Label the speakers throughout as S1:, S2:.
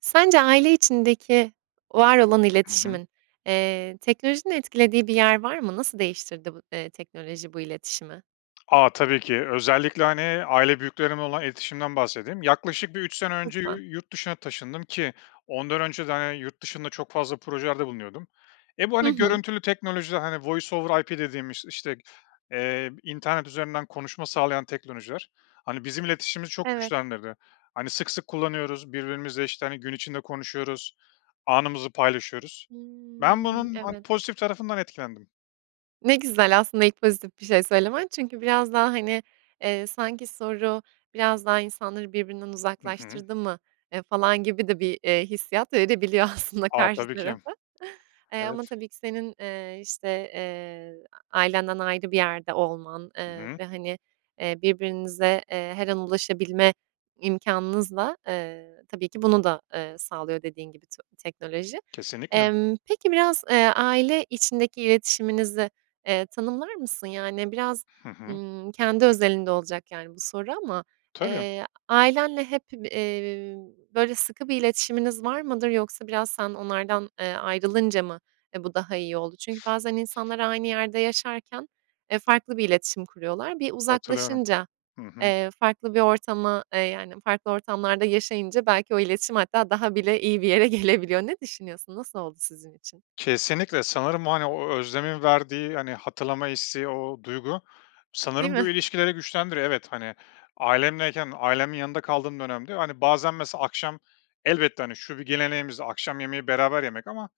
S1: Sence aile içindeki var olan
S2: Ih, hı hı.
S1: iletişimin, eee, teknolojinin etkilediği bir yer var mı? Nasıl değiştirdi bu, eee, teknoloji bu iletişimi?
S2: A, tabii ki. Özellikle, hani, aile büyüklerimle olan iletişimimden bahsedeyim. Yaklaşık bir 3 sene önce yu
S1: Lütfen.
S2: yurt dışına taşındım ki ondan önce de hani, yurt dışında çok fazla projelerde bulunuyordum. E, bu
S1: Hı
S2: hani
S1: hı.
S2: görüntülü teknolojiler, hani, Voice over IP dediğimiz işte g eee, internet üzerinden konuşma sağlayan teknolojiler. Hani, bizim iletişimimizi çok
S1: Evet.
S2: güçlendirdi. Hani, sık sık kullanıyoruz birbirimizle, işte, hani, gün içinde konuşuyoruz, anımızı paylaşıyoruz. Ben
S1: Hımm.
S2: bunun, hani,
S1: Evet.
S2: pozitif tarafından etkilendim.
S1: Ne güzel aslında ilk pozitif bir şey söylemen çünkü biraz daha, hani, eee, sanki soru, "Biraz daha insanları birbirinden
S2: Hı hı.
S1: uzaklaştırdı mı?", eee, falan gibi de bir, eee, hissiyat verebiliyor aslında
S2: A,
S1: karşı
S2: tabii ki.
S1: tarafa. Eee,
S2: Evet.
S1: ama tabii ki, senin, eee, işte, eee, a-ailenden ayrı bir yerde olman,
S2: Hı
S1: eee,
S2: hı.
S1: ve, hani, eee, birbirinize, eee, her an ulaşabilme imkânınızla, eee, tabii ki bunu da, eee, sağlıyor dediğin gibi to teknoloji.
S2: Kesinlikle.
S1: Emm, peki biraz, eee, aile içindeki iletişiminizi, eee, tanımlar mısın? Yani biraz,
S2: Hı hı.
S1: ımm, kendi özelinde olacak yani bu soru ama,
S2: Tabii.
S1: eee, a ailenle hep bı eee, böyle, sıkı bir iletişiminiz var mıdır yoksa biraz sen onlardan, eee, ayrılınca mı, eee, bu daha iyi oldu? Çünkü bazen insanlar aynı yerde yaşarken, eee, farklı bir iletişim kuruyorlar. Bir
S2: Katılıyorum.
S1: uzaklaşınca,
S2: Hı hı.
S1: eee, farklı bir ortama, eee, yani farklı ortamlarda yaşayınca belki o iletişim hatta daha bile iyi bir yere gelebiliyor. Ne düşünüyorsun? Nasıl oldu sizin için?
S2: Kesinlikle, sanırım, hani, o özlemin verdiği, hani, hatırlama isteği, o duygu
S1: Değil
S2: sanırım
S1: mi?
S2: bu ilişkileri güçlendiriyor. Evet, hani, ailemleyken ailemin yanında kaldığım dönemde, hani, bazen mesela akşam elbette, hani, şu bir geleneğimizdi, akşam yemeği beraber yemek ama,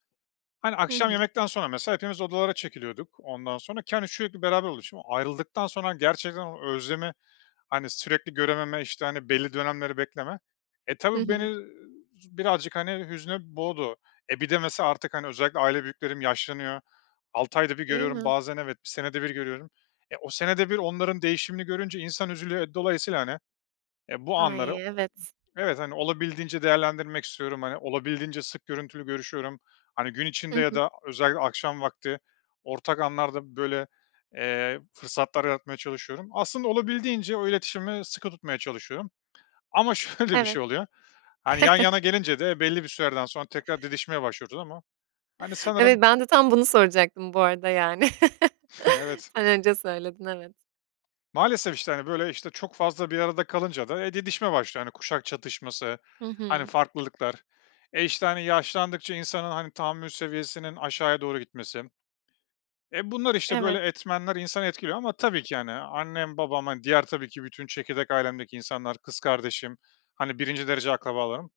S2: hani,
S1: Hı
S2: akşam
S1: hı.
S2: yemekten sonra mesela hepimiz odalara çekiliyorduk, ondan sonra ki, hani, sürekli beraber oluşum. Ayrıldıktan sonra gerçekten o özlemi, hani, sürekli görememe, işte, hani, belli dönemleri bekleme. E,
S1: Hı
S2: tabii
S1: hı.
S2: beni z birazcık hani hüzne boğdu, e, bir de mesela artık hani özellikle aile büyüklerim yaşlanıyor. 6 ayda 1
S1: Değil
S2: görüyorum
S1: mi?
S2: bazen evet, 1 senede 1 görüyorum. E, o senede 1 onların değişimini görünce insan üzülüyor dolayısıyla, hani, e, bu
S1: Ay,
S2: anları o
S1: evet.
S2: ıh evet, hani, olabildiğince değerlendirmek istiyorum. Hani, olabildiğince sık görüntülü görüşüyorum. Hani, gün
S1: Hı
S2: içinde ya
S1: hı.
S2: da a özellikle akşam vakti ortak anlarda böyle, eee, fırsatlar yaratmaya çalışıyorum. Aslında olabildiğince o iletişimi sıkı tutmaya çalışıyorum. Ama şöyle bir
S1: Evet.
S2: şey oluyor, hani, yan yana gelince de belli bir sürelerden sonra tekrar didişmeye başlıyoruz ama hani sanırım
S1: Evet. Ben de tam bunu soracaktım bu arada yani.
S2: Evet.
S1: Sen önce söyledin, evet.
S2: Maalesef, işte, hani, böyle, işte, çok fazla bir arada kalınca da e, didişme başlıyor kuşak çatışması,
S1: Hı
S2: hani,
S1: hı.
S2: farklılıklar. E, işte, hani, yaşlandıkça insanın, hani, tahammül seviyesinin aşağıya doğru gitmesi. E, bunlar, işte, böyle
S1: Evet.
S2: etmenler insanı etkiliyor ama tabii ki yani annem, babam, diğer tabii ki bütün çekirdek ailemdeki insanlar, kız kardeşim, hani, 1'inci derece akrabalarım.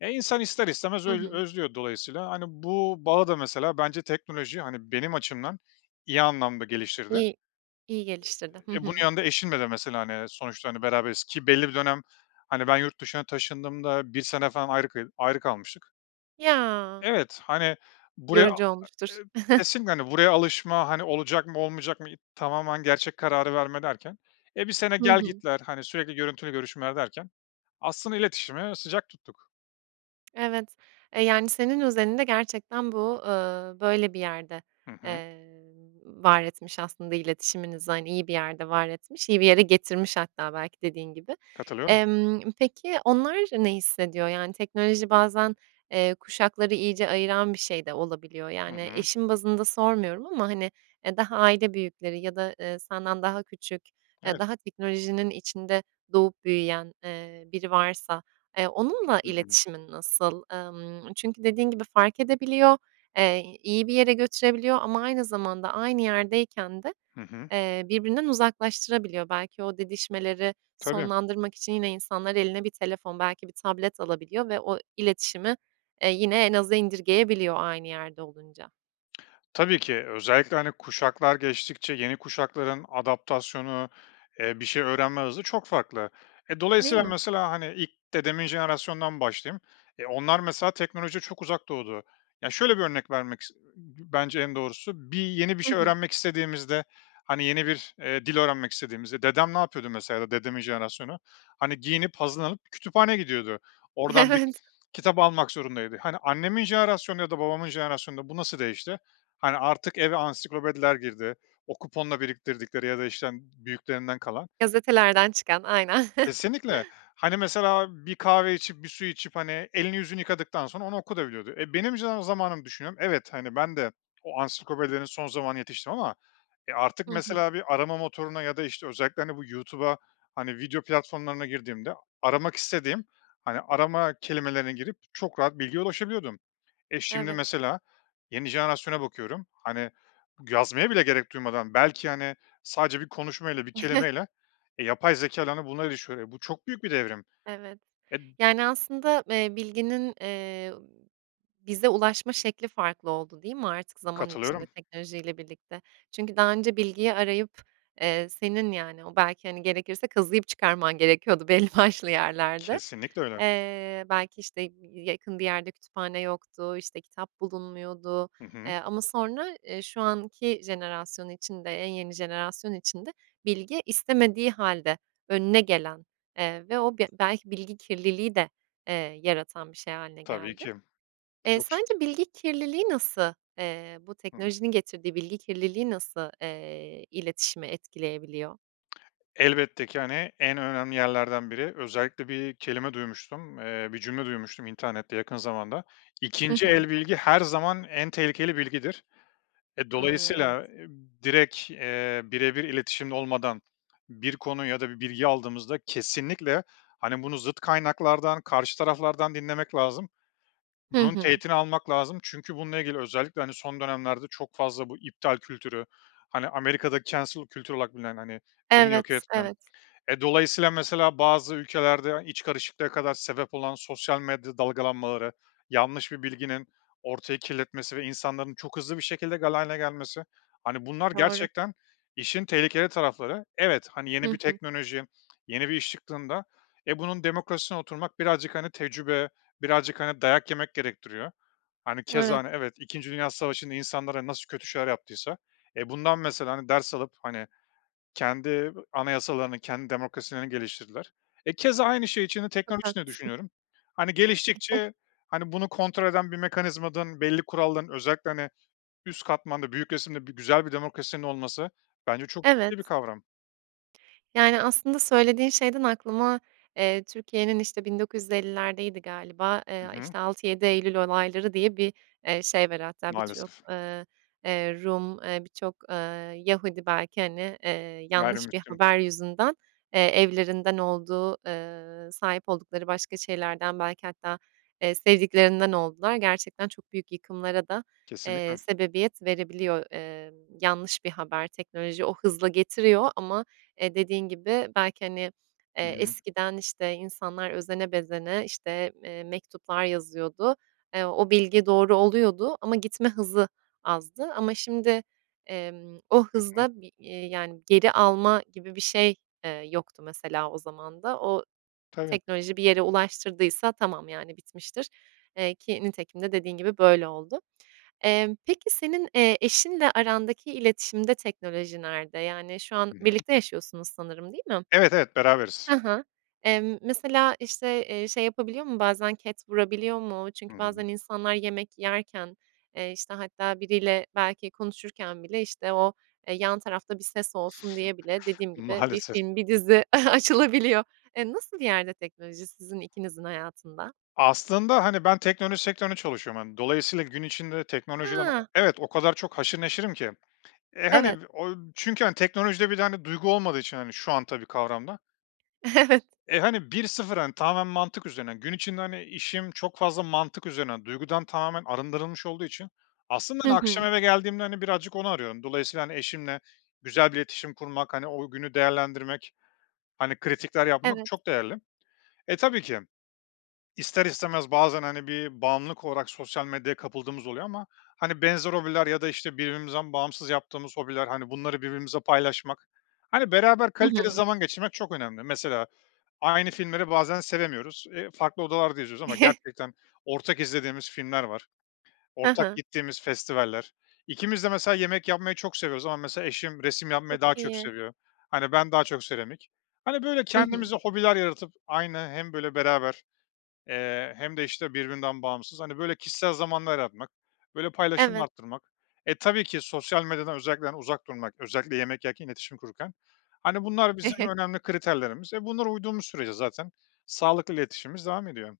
S2: E, insan ister istemez
S1: Hı
S2: öz
S1: hı.
S2: özlüyor dolayısıyla, hani, bu bağı da mesela bence teknoloji, hani, benim açımdan iyi anlamda geliştirdi.
S1: İyi iyi geliştirdi. Hı
S2: E, bunun
S1: hı.
S2: yanında eşimle de mesela, hani, sonuçta, hani, beraberiz ki belli bir dönem, hani, ben yurt dışına taşındığımda 1 sene falan ayrı kı ayrı kalmıştık.
S1: Ya.
S2: Evet, hani, buraya, a a
S1: Yorucu
S2: e
S1: olmuştur.
S2: kesinlikle, hani, buraya alışma, hani, olacak mı, olmayacak mı, y tamamen gerçek kararı verme derken. E, 1 sene
S1: Hı hı.
S2: gel-gitler, hani, sürekli görüntülü görüşmeler derken aslında iletişimi sıcak tuttuk.
S1: Evet. E, yani, senin özelinde gerçekten bu, eee, böyle bir yerde,
S2: Hı hı.
S1: eee, var etmiş aslında iletişiminizi, hani, iyi bir yerde var etmiş, iyi bir yere getirmiş hatta belki dediğin gibi.
S2: Katılıyorum.
S1: Emm, peki, onlar ne hissediyor? Yani, teknoloji bazen, eee, kuşakları iyice ayıran bir şey de olabiliyor.
S2: Hı
S1: Yani,
S2: hı.
S1: eşin bazında sormuyorum ama, hani, eee, daha aile büyükleri ya da, eee, senden daha küçük, eee,
S2: Evet.
S1: daha teknolojinin içinde doğup büyüyen, eee, biri varsa, eee, onunla
S2: Hı hı.
S1: iletişimin nasıl? Emm, çünkü dediğin gibi fark edebiliyor, eee, iyi bir yere götürebiliyor ama aynı zamanda aynı yerdeyken de,
S2: Hı hı.
S1: eee, birbirinden uzaklaştırabiliyor. Belki o didişmeleri
S2: Tabii.
S1: sonlandırmak için yine insanlar eline bir telefon, belki bir tablet alabiliyor ve o iletişimi, eee, yine en aza indirgeyebiliyor aynı yerde olunca.
S2: Tabii ki. Özellikle, hani, kuşaklar geçtikçe yeni kuşakların adaptasyonu, eee, bir şey öğrenme hızı çok farklı. E,
S1: Değil
S2: dolayısıyla
S1: mi?
S2: mesela, hani, ilk dedemin jenerasyonundan başlayayım. E, onlar mesela teknolojiye çok uzak doğdu. Ya, şöyle bir örnek vermek is bence en doğrusu; bir yeni bir
S1: Hı
S2: şey
S1: hı.
S2: öğrenmek istediğimizde, hani, yeni bir, eee, dil öğrenmek istediğimizde dedem ne yapıyordu mesela ya da dedemin jenerasyonu? Hani, giyinip hazırlanıp kütüphaneye gidiyordu. Oradan bir
S1: Evet.
S2: kitap almak zorundaydı. Hani, annemin jenerasyonu ya da babamın jenerasyonunda bu nasıl değişti? Hani, artık eve ansiklopediler girdi. O kuponla biriktirdikleri ya da, işte, hani, büyüklerinden kalan.
S1: Gazetelerden çıkan, aynen.
S2: Kesinlikle. Hani, mesela bir kahve içip, bir su içip, hani, elini yüzünü yıkadıktan sonra onu okuyabiliyordu da. E, benim jen zamanımı düşünüyorum, evet, ben de o ansiklopedilerin son zamanına yetiştim ama e, artık
S1: Hı hı.
S2: mesela bir arama motoruna ya da, işte, özellikle, hani, bu YouTube'a, hani, video platformlarına girdiğimde a aramak istediğim, hani, arama kelimelerine girip çok rahat bilgiye ulaşabiliyordum. E, şimdi
S1: Evet.
S2: mesela yeni jenerasyona bakıyorum, hani, yazmaya bile gerek duymadan belki, hani, sadece bir konuşma ile bir kelimeyle e, yapay zekâyla, hani, bunları [unintelligible] Bu, çok büyük bir devrim!
S1: Evet.
S2: E
S1: Yani, aslında, eee, bilginin, eee, bize ulaşma şekli farklı oldu, değil mi artık zaman içinde
S2: Katılıyorum.
S1: teknolojiyle birlikte? Çünkü daha önce bilgiyi arayıp, eee, senin, yani, o belki, hani, gerekirse kazıyıp çıkarman gerekiyordu belli başlı yerlerde.
S2: Kesinlikle öyle.
S1: Eee, belki, işte, y y yakın bir yerde kütüphane yoktu, işte, kitap bulunmuyordu.
S2: Hı hı.
S1: Eee, ama sonra, eee, şu anki jenerasyon içinde, en yeni jenerasyon içinde bilgi istemediği hâlde önüne gelen, eee, ve o bi belki bilgi kirliliği de, eee, yaratan bir şey hâline
S2: Tabii
S1: geldi.
S2: ki. Bu
S1: Eee,
S2: çok ciddi.
S1: sence bilgi kirliliği nasıl, eee, bu
S2: Hı hı.
S1: teknolojinin getirdiği bilgi kirliliği nasıl, eee, iletişimi etkileyebiliyor?
S2: Elbette ki, hani, en önemli yerlerden biri. Özellikle bir kelime duymuştum, eee, bir cümle duymuştum internette yakın zamanda,
S1: Hı
S2: 2'nci
S1: hı.
S2: el bilgi her zaman en tehlikeli bilgidir. Eee,
S1: Ay, evet.
S2: dolayısıyla, direkt, eee, birebir iletişimde olmadan bir konu ya da bir bilgi aldığımızda kesinlikle, hani, bunu zıt kaynaklardan karşı taraflardan dinlemek lazım.
S1: Hı
S2: Bunun
S1: hı.
S2: teğetini almak lazım çünkü bununla ilgili özellikle, hani, son dönemlerde çok fazla bu iptal kültürü, hani, Amerika'da cancel kültürü olarak bilinen, hani, birini yok
S1: Evet,
S2: etme.
S1: evet.
S2: Eee, dolayısıyla, mesela, bazı ülkelerde iç karışıklığa kadar sebep olan sosyal medya dalgalanmaları, yanlış bir bilginin ortayı kirletmesi ve insanların çok hızlı bir şekilde galeyana gelmesi. Hani, bunlar
S1: Doğru.
S2: gerçekten işin tehlikeli tarafları. Evet, hani, yeni
S1: Hı
S2: bir
S1: hı.
S2: teknoloji, yeni bir iş çıktığında, eee, bunun demokrasisine oturmak birazcık, hani, tecrübe, birazcık, hani, dayak yemek gerektiriyor. Hani, keza,
S1: Evet.
S2: hani, evet, 2. Dünya Savaşı'nda insanlara nasıl kötü şeyler yaptıysa, eee, bundan, mesela, hani, ders alıp, hani, kendi bı anayasalarını, kendi demokrasilerini geliştirdiler. E, keza, aynı şey içinde
S1: Çok
S2: teknoloji de
S1: haklısın.
S2: düşünüyorum. Hani,
S1: [unintelligible]
S2: geliştikçe, hani, bunu kontrol eden bir mekanizmanın, belli kuralların, özellikle, hani, üst katmanda, büyük resimde bir güzel bir demokrasinin olması bence çok ciddi bir
S1: Evet.
S2: kavram.
S1: Yani, aslında söylediğin şeyden aklıma, eee, Türkiye'nin, işte, 1950'lerdeydi galiba. Eee,
S2: Hı
S1: a
S2: hı.
S1: işte, 6-7 Eylül Olayları diye bir, eee, şey var hatta birçok,
S2: Maalesef.
S1: eee, eee, Rum, eee, birçok, eee, Yahudi belki, hani, eee, yanlış bir
S2: Gayrimüslim.
S1: haber yüzünden, eee, evlerinden olduğu, eee, sahip oldukları başka şeylerden belki hatta, eee, sevdiklerinden oldular. Gerçekten çok büyük yıkımlara da, eee,
S2: Kesinlikle.
S1: sebebiyet verebiliyor, eee, yanlış bir haber. Teknoloji o hızla getiriyor ama, eee, dediğin gibi belki, hani,
S2: Hı
S1: eee,
S2: hı.
S1: eskiden, işte, insanlar özene bezene, işte, eee, mektuplar yazıyordu, eee, o bilgi doğru oluyordu ama gitme hızı azdı. Ama şimdi, emm, o
S2: Hı hı.
S1: hızda bir, eee, yani, geri alma gibi bir şey, eee, yoktu mesela o zaman da. O
S2: Tabii.
S1: teknoloji bir yere ulaştırdıysa tamam, yani, bitmiştir. Eee, ki nitekim de dediğin gibi, böyle oldu. Emm, peki senin, eee, eşinle arandaki iletişimde teknoloji nerede? Yani, şu an
S2: Güzel.
S1: birlikte yaşıyorsunuz sanırım, değil mi?
S2: Evet, evet. Beraberiz.
S1: Ha ha. Emm, mesela, işte, eee, şey yapabiliyor mu, bazen ket vurabiliyor mu?
S2: Hı
S1: Çünkü
S2: hı.
S1: bazen insanlar yemek yerken, eee, işte, hatta biriyle belki konuşurken bile, işte, o, eee, yan tarafta bir ses olsun diye bile dediğim gibi, bir
S2: Maalesef.
S1: film, bir dizi açılabiliyor. Eee, nasıl bir yerde teknoloji sizin ikinizin hayatında?
S2: Aslında, hani, ben teknoloji sektöründe çalışıyorum. Hani, dolayısıyla gün içinde teknolojiden o
S1: Ha!
S2: Evet. O kadar çok haşır neşirim ki, eee, hani,
S1: Evet.
S2: o Çünkü, hani, teknolojide bir de, hani, duygu olmadığı için, hani, şu an tabii kavramda
S1: Evet.
S2: E, hani, 1-0 hani, tamamen mantık üzerine. Gün içinde, hani, işim çok fazla mantık üzerine. Duygudan tamamen arındırılmış olduğu için, aslında,
S1: Hı
S2: hani, akşam
S1: hı.
S2: eve geldiğimde, hani, birazcık onu arıyorum. Dolayısıyla, hani, eşimle güzel bir iletişim kurmak, hani, o günü değerlendirmek, hani, kritikler yapmak
S1: Evet.
S2: çok değerli. E, tabii ki. İster istemez bazen, hani, bir bağımlılık olarak sosyal medyaya kapıldığımız oluyor ama, hani, benzer hobiler ya da, işte, birbirimizden bağımsız yaptığımız hobiler, hani, bunları birbirimizle paylaşmak, hani, beraber
S1: Hı
S2: kaliteli
S1: hı.
S2: zaman geçirmek çok önemli. Mesela aynı filmleri bazen sevemiyoruz, eee, farklı odalarda izliyoruz ama gerçekten ortak izlediğimiz filmler var.
S1: Ha
S2: Ortak
S1: ha.
S2: gittiğimiz festivaller. İkimiz de mesela yemek yapmayı çok seviyoruz ama mesela eşim resim yapmayı
S1: Çok
S2: daha çok
S1: iyi.
S2: seviyor. Hani, ben daha çok seramik. Hani, böyle,
S1: Hı hı.
S2: kendimize hobiler yaratıp aynı hem, böyle, beraber, eee, hem de, işte, birbirinden bağımsız, hani, böyle, kişisel zamanlar yaratmak, böyle, paylaşımı
S1: Evet.
S2: arttırmak. E, tabii ki sosyal medyadan özellikle, hani, uzak durmak, özellikle yemek yerken iletişim kurarken. Hani, bunlar bizim önemli kriterlerimiz. E, bunlara uyduğumuz sürece zaten sağlıklı iletişimimiz devam ediyor.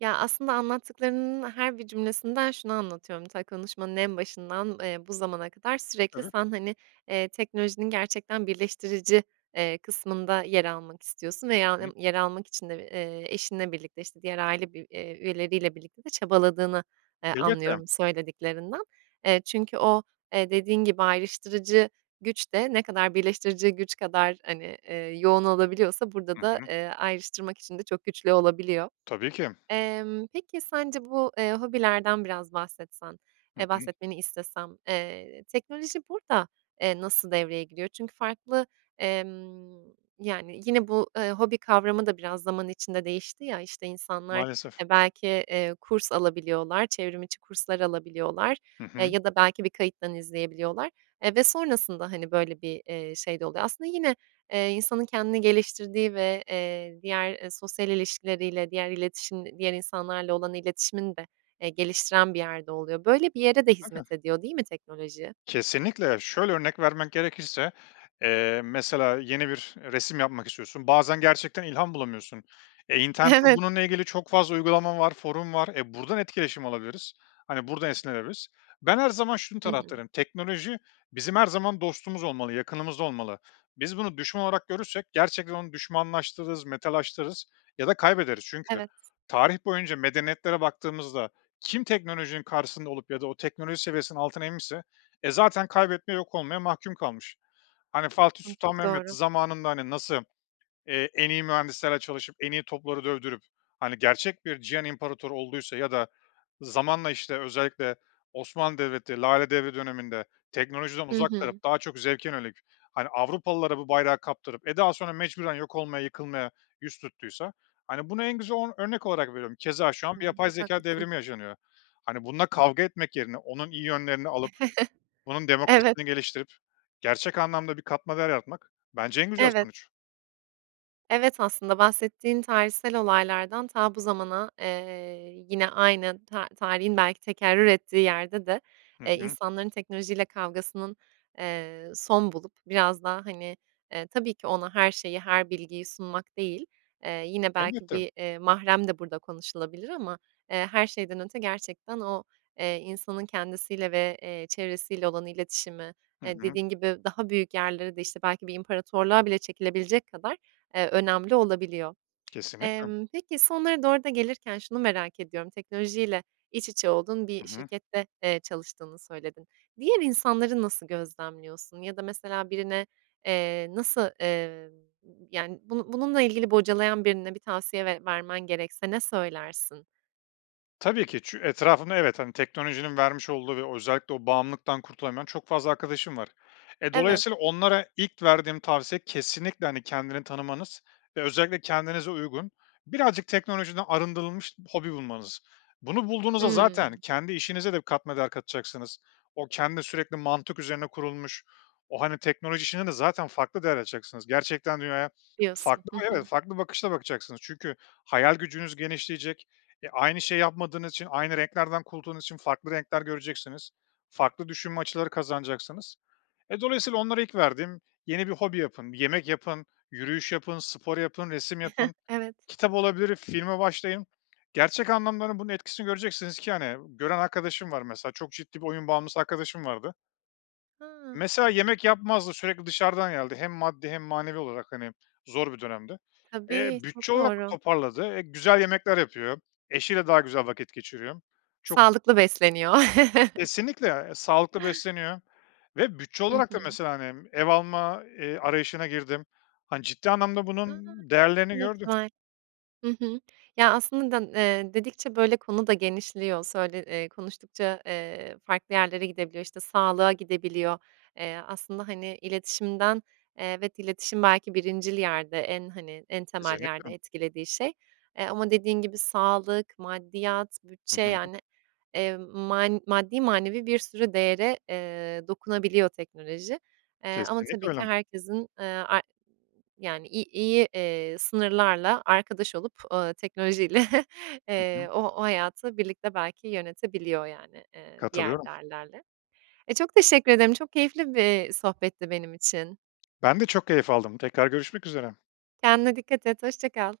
S1: Ya, aslında anlattıklarının her bir cümlesinden şunu anlatıyorum: Ta, konuşmanın en başından, eee, bu zamana kadar sürekli
S2: Evet.
S1: sen, hani, eee, teknolojinin gerçekten birleştirici, eee, kısmında yer almak istiyorsun
S2: I
S1: veya,
S2: hı.
S1: ımm, yer almak için de, eee, eşinle birlikte, işte, diğer aile bir eee, üyeleriyle birlikte de çabaladığını, eee,
S2: Elbette.
S1: anlıyorum söylediklerinden. Eee, çünkü o, eee, dediğin gibi ayrıştırıcı güç de ne kadar birleştirici güç kadar, hani, eee, yoğun olabiliyorsa burada
S2: Hı
S1: da,
S2: hı.
S1: eee, ayrıştırmak için de çok güçlü olabiliyor.
S2: Tabii ki.
S1: Emm, peki sence bu, eee, hobilerden biraz bahsetsen,
S2: Hı
S1: eee,
S2: hı.
S1: bahsetmeni istesem, eee, teknoloji burada, eee, nasıl devreye giriyor? Çünkü farklı, emm, yani, yine bu, ııı, hobi kavramı da biraz zaman içinde değişti ya, işte, insanlar,
S2: Maalesef.
S1: e, belki, eee, kurs alabiliyorlar, çevrim içi kurslar alabiliyorlar,
S2: Hı
S1: eee,
S2: hı.
S1: ya da belki bir kayıttan izleyebiliyorlar, eee, ve sonrasında, hani, böyle, bir, eee, şey de oluyor. Aslında yine, eee, insanın kendini geliştirdiği ve, eee, diğer, eee, sosyal ilişkileriyle diğer iletişim diğer insanlarla olan iletişimini de, eee, geliştiren bir yerde oluyor. Böyle bir yere de
S2: [unintelligible]
S1: hizmet ediyor değil mi teknoloji?
S2: Kesinlikle. Şöyle, örnek vermek gerekirse, eee, mesela yeni bir resim yapmak istiyorsun, bazen gerçekten ilham bulamıyorsun. E, internette
S1: Evet.
S2: bununla ilgili çok fazla uygulama var, forum var, e, buradan etkileşim alabiliriz, hani, buradan esinlenebiliriz. Ben her zaman şunun
S1: Hı hı.
S2: taraftarıyım. Teknoloji bizim her zaman dostumuz olmalı, yakınımızda olmalı. Biz bunu düşman olarak görürsek gerçekten onu düşmanlaştırırız, metalaştırız ya da kaybederiz. Çünkü
S1: Evet.
S2: tarih boyunca medeniyetlere baktığımızda kim teknolojinin karşısında olup ya da o teknoloji seviyesinin altına inmişse, e, zaten kaybetmeye, yok olmaya mahkum kalmış. Hani, Fatih
S1: Hımm.
S2: Sultan
S1: Çok
S2: Mehmet
S1: doğru.
S2: zamanında, hani, nasıl, eee, en iyi mühendislerle çalışıp, en iyi topları dövdürüp, hani, gerçek bir cihan imparatoru olduysa ya da zamanla, işte, özellikle Osmanlı Devleti Lale Devri döneminde teknolojiden
S1: Hı
S2: uzak
S1: hı.
S2: kalıp daha çok zevke yönelik, hani, Avrupalılara bu bayrağı kaptırıp, e, daha sonra mecburen yok olmaya, yıkılmaya yüz tuttuysa, hani, bunu en güzel o örnek olarak veriyorum. Keza şu an bir
S1: Imm.
S2: yapay
S1: Çok
S2: zekâ
S1: haklısın.
S2: devrimi yaşanıyor. Hani, bununla kavga etmek yerine onun iyi yönlerini alıp, bunun
S1: Evet.
S2: demokrasisini geliştirip gerçek anlamda bir katma değer yaratmak bence en güzel
S1: Evet.
S2: sonuç.
S1: Evet, aslında bahsettiğin tarihsel olaylardan ta bu zamana, eee, yine aynı ta tarihin belki tekerrür ettiği yerde de,
S2: Hı
S1: eee,
S2: hı.
S1: insanların teknolojiyle kavgasının, eee, son bulup biraz daha, hani, eee, tabii ki ona her şeyi, her bilgiyi sunmak değil, eee, yine belki
S2: Elbette.
S1: bir, eee, mahrem de burada konuşulabilir ama, eee, her şeyden önce gerçekten o, eee, insanın kendisiyle ve, eee, çevresiyle olan iletişimi,
S2: Hı
S1: eee,
S2: hı.
S1: dediğin gibi, daha büyük yerlere de, işte, belki bir imparatorluğa bile çekilebilecek kadar, eee, önemli olabiliyor.
S2: Kesinlikle.
S1: Emm, peki sonlara doğru da gelirken şunu merak ediyorum: Teknolojiyle iç içe olduğun
S2: I
S1: bir
S2: hı.
S1: şirkette, eee, çalıştığını söyledin; diğer insanları nasıl gözlemliyorsun? Ya da mesela birine, eee, nasıl, eee, yani, bunu bununla ilgili bocalayan birine bir tavsiye ver vermen gerekse ne söylersin?
S2: Tabii ki çü etrafında, evet, hani, teknolojinin vermiş olduğu ve özellikle o bağımlılıktan kurtulamayan çok fazla arkadaşım var. Eee,
S1: Evet.
S2: dolayısıyla onlara ilk verdiğim tavsiye kesinlikle, hani, kendini tanımanız ve özellikle kendinize uygun birazcık teknolojiden arındırılmış hobi bulmanız. Bunu bulduğunuzda zaten
S1: Hımm.
S2: kendi işinize de katma değer katacaksınız, o kendi sürekli mantık üzerine kurulmuş, o, hani, teknoloji işinde de zaten farklı değer açacaksınız. Gerçekten dünyaya
S1: Diyorsun.
S2: farklı,
S1: Hı
S2: evet,
S1: hı.
S2: farklı bakışla bakacaksınız çünkü hayal gücünüz genişleyecek, e, aynı şey yapmadığınız için aynı renklerden kurtulduğunuz için farklı renkler göreceksiniz, farklı düşünme açıları kazanacaksınız. E, dolayısıyla onlara ilk verdiğim yeni bir hobi yapın, yemek yapın, yürüyüş yapın, spor yapın, resim yapın,
S1: Evet.
S2: kitap olabilir filme başlayın gerçek anlamların bunun etkisini göreceksiniz ki, hani, gören arkadaşım var mesela çok ciddi bir oyun bağımlısı arkadaşım vardı
S1: Hıı.
S2: mesela yemek yapmazdı sürekli dışarıdan yerdi hem maddi hem manevi olarak, hani, zor bir dönemdi. Eee,
S1: Tabii, çok
S2: bütçe olarak
S1: doğru.
S2: toparladı, eee, güzel yemekler yapıyor eşiyle daha güzel vakit geçiriyor çok
S1: Sağlıklı besleniyor.
S2: Kesinlikle, e, sağlıklı besleniyor ve bütçe
S1: Hı
S2: olarak da
S1: hı.
S2: mesela hani ev alma, eee, arayışına girdim, hani, ciddi anlamda
S1: A,
S2: bunun değerlerini
S1: ne
S2: gördü.
S1: güzel. Hı hı. Ya, aslında d eee, dedikçe böyle konu da genişliyor, söyle eee, konuştukça, eee, farklı yerlere gidebiliyor. İşte sağlığa gidebiliyor. Eee, aslında hani iletişimden, eee, evet iletişim belki birincil yerde en, hani, en temel yerde
S2: Kesinlikle.
S1: etkilediği şey, eee, ama dediğin gibi sağlık, maddiyat,
S2: Hı
S1: bütçe,
S2: hı.
S1: yani, eee, man maddi manevi bir sürü değere, eee, dokunabiliyor teknoloji. Eee, ama
S2: Kesinlikle
S1: tabii ki
S2: öyle.
S1: herkesin, eee, ar yani i iyi, eee, sınırlarla arkadaş olup, ııı, teknolojiyle
S2: Hı hı.
S1: eee, o o hayatı birlikte belki yönetebiliyor yani, eee, diğer
S2: Katılıyorum.
S1: değerlerle. Eee, çok teşekkür ederim, çok keyifli bir sohbetti benim için.
S2: Ben de çok keyif aldım, tekrar görüşmek üzere.
S1: Kendine dikkat et, hoşça kal.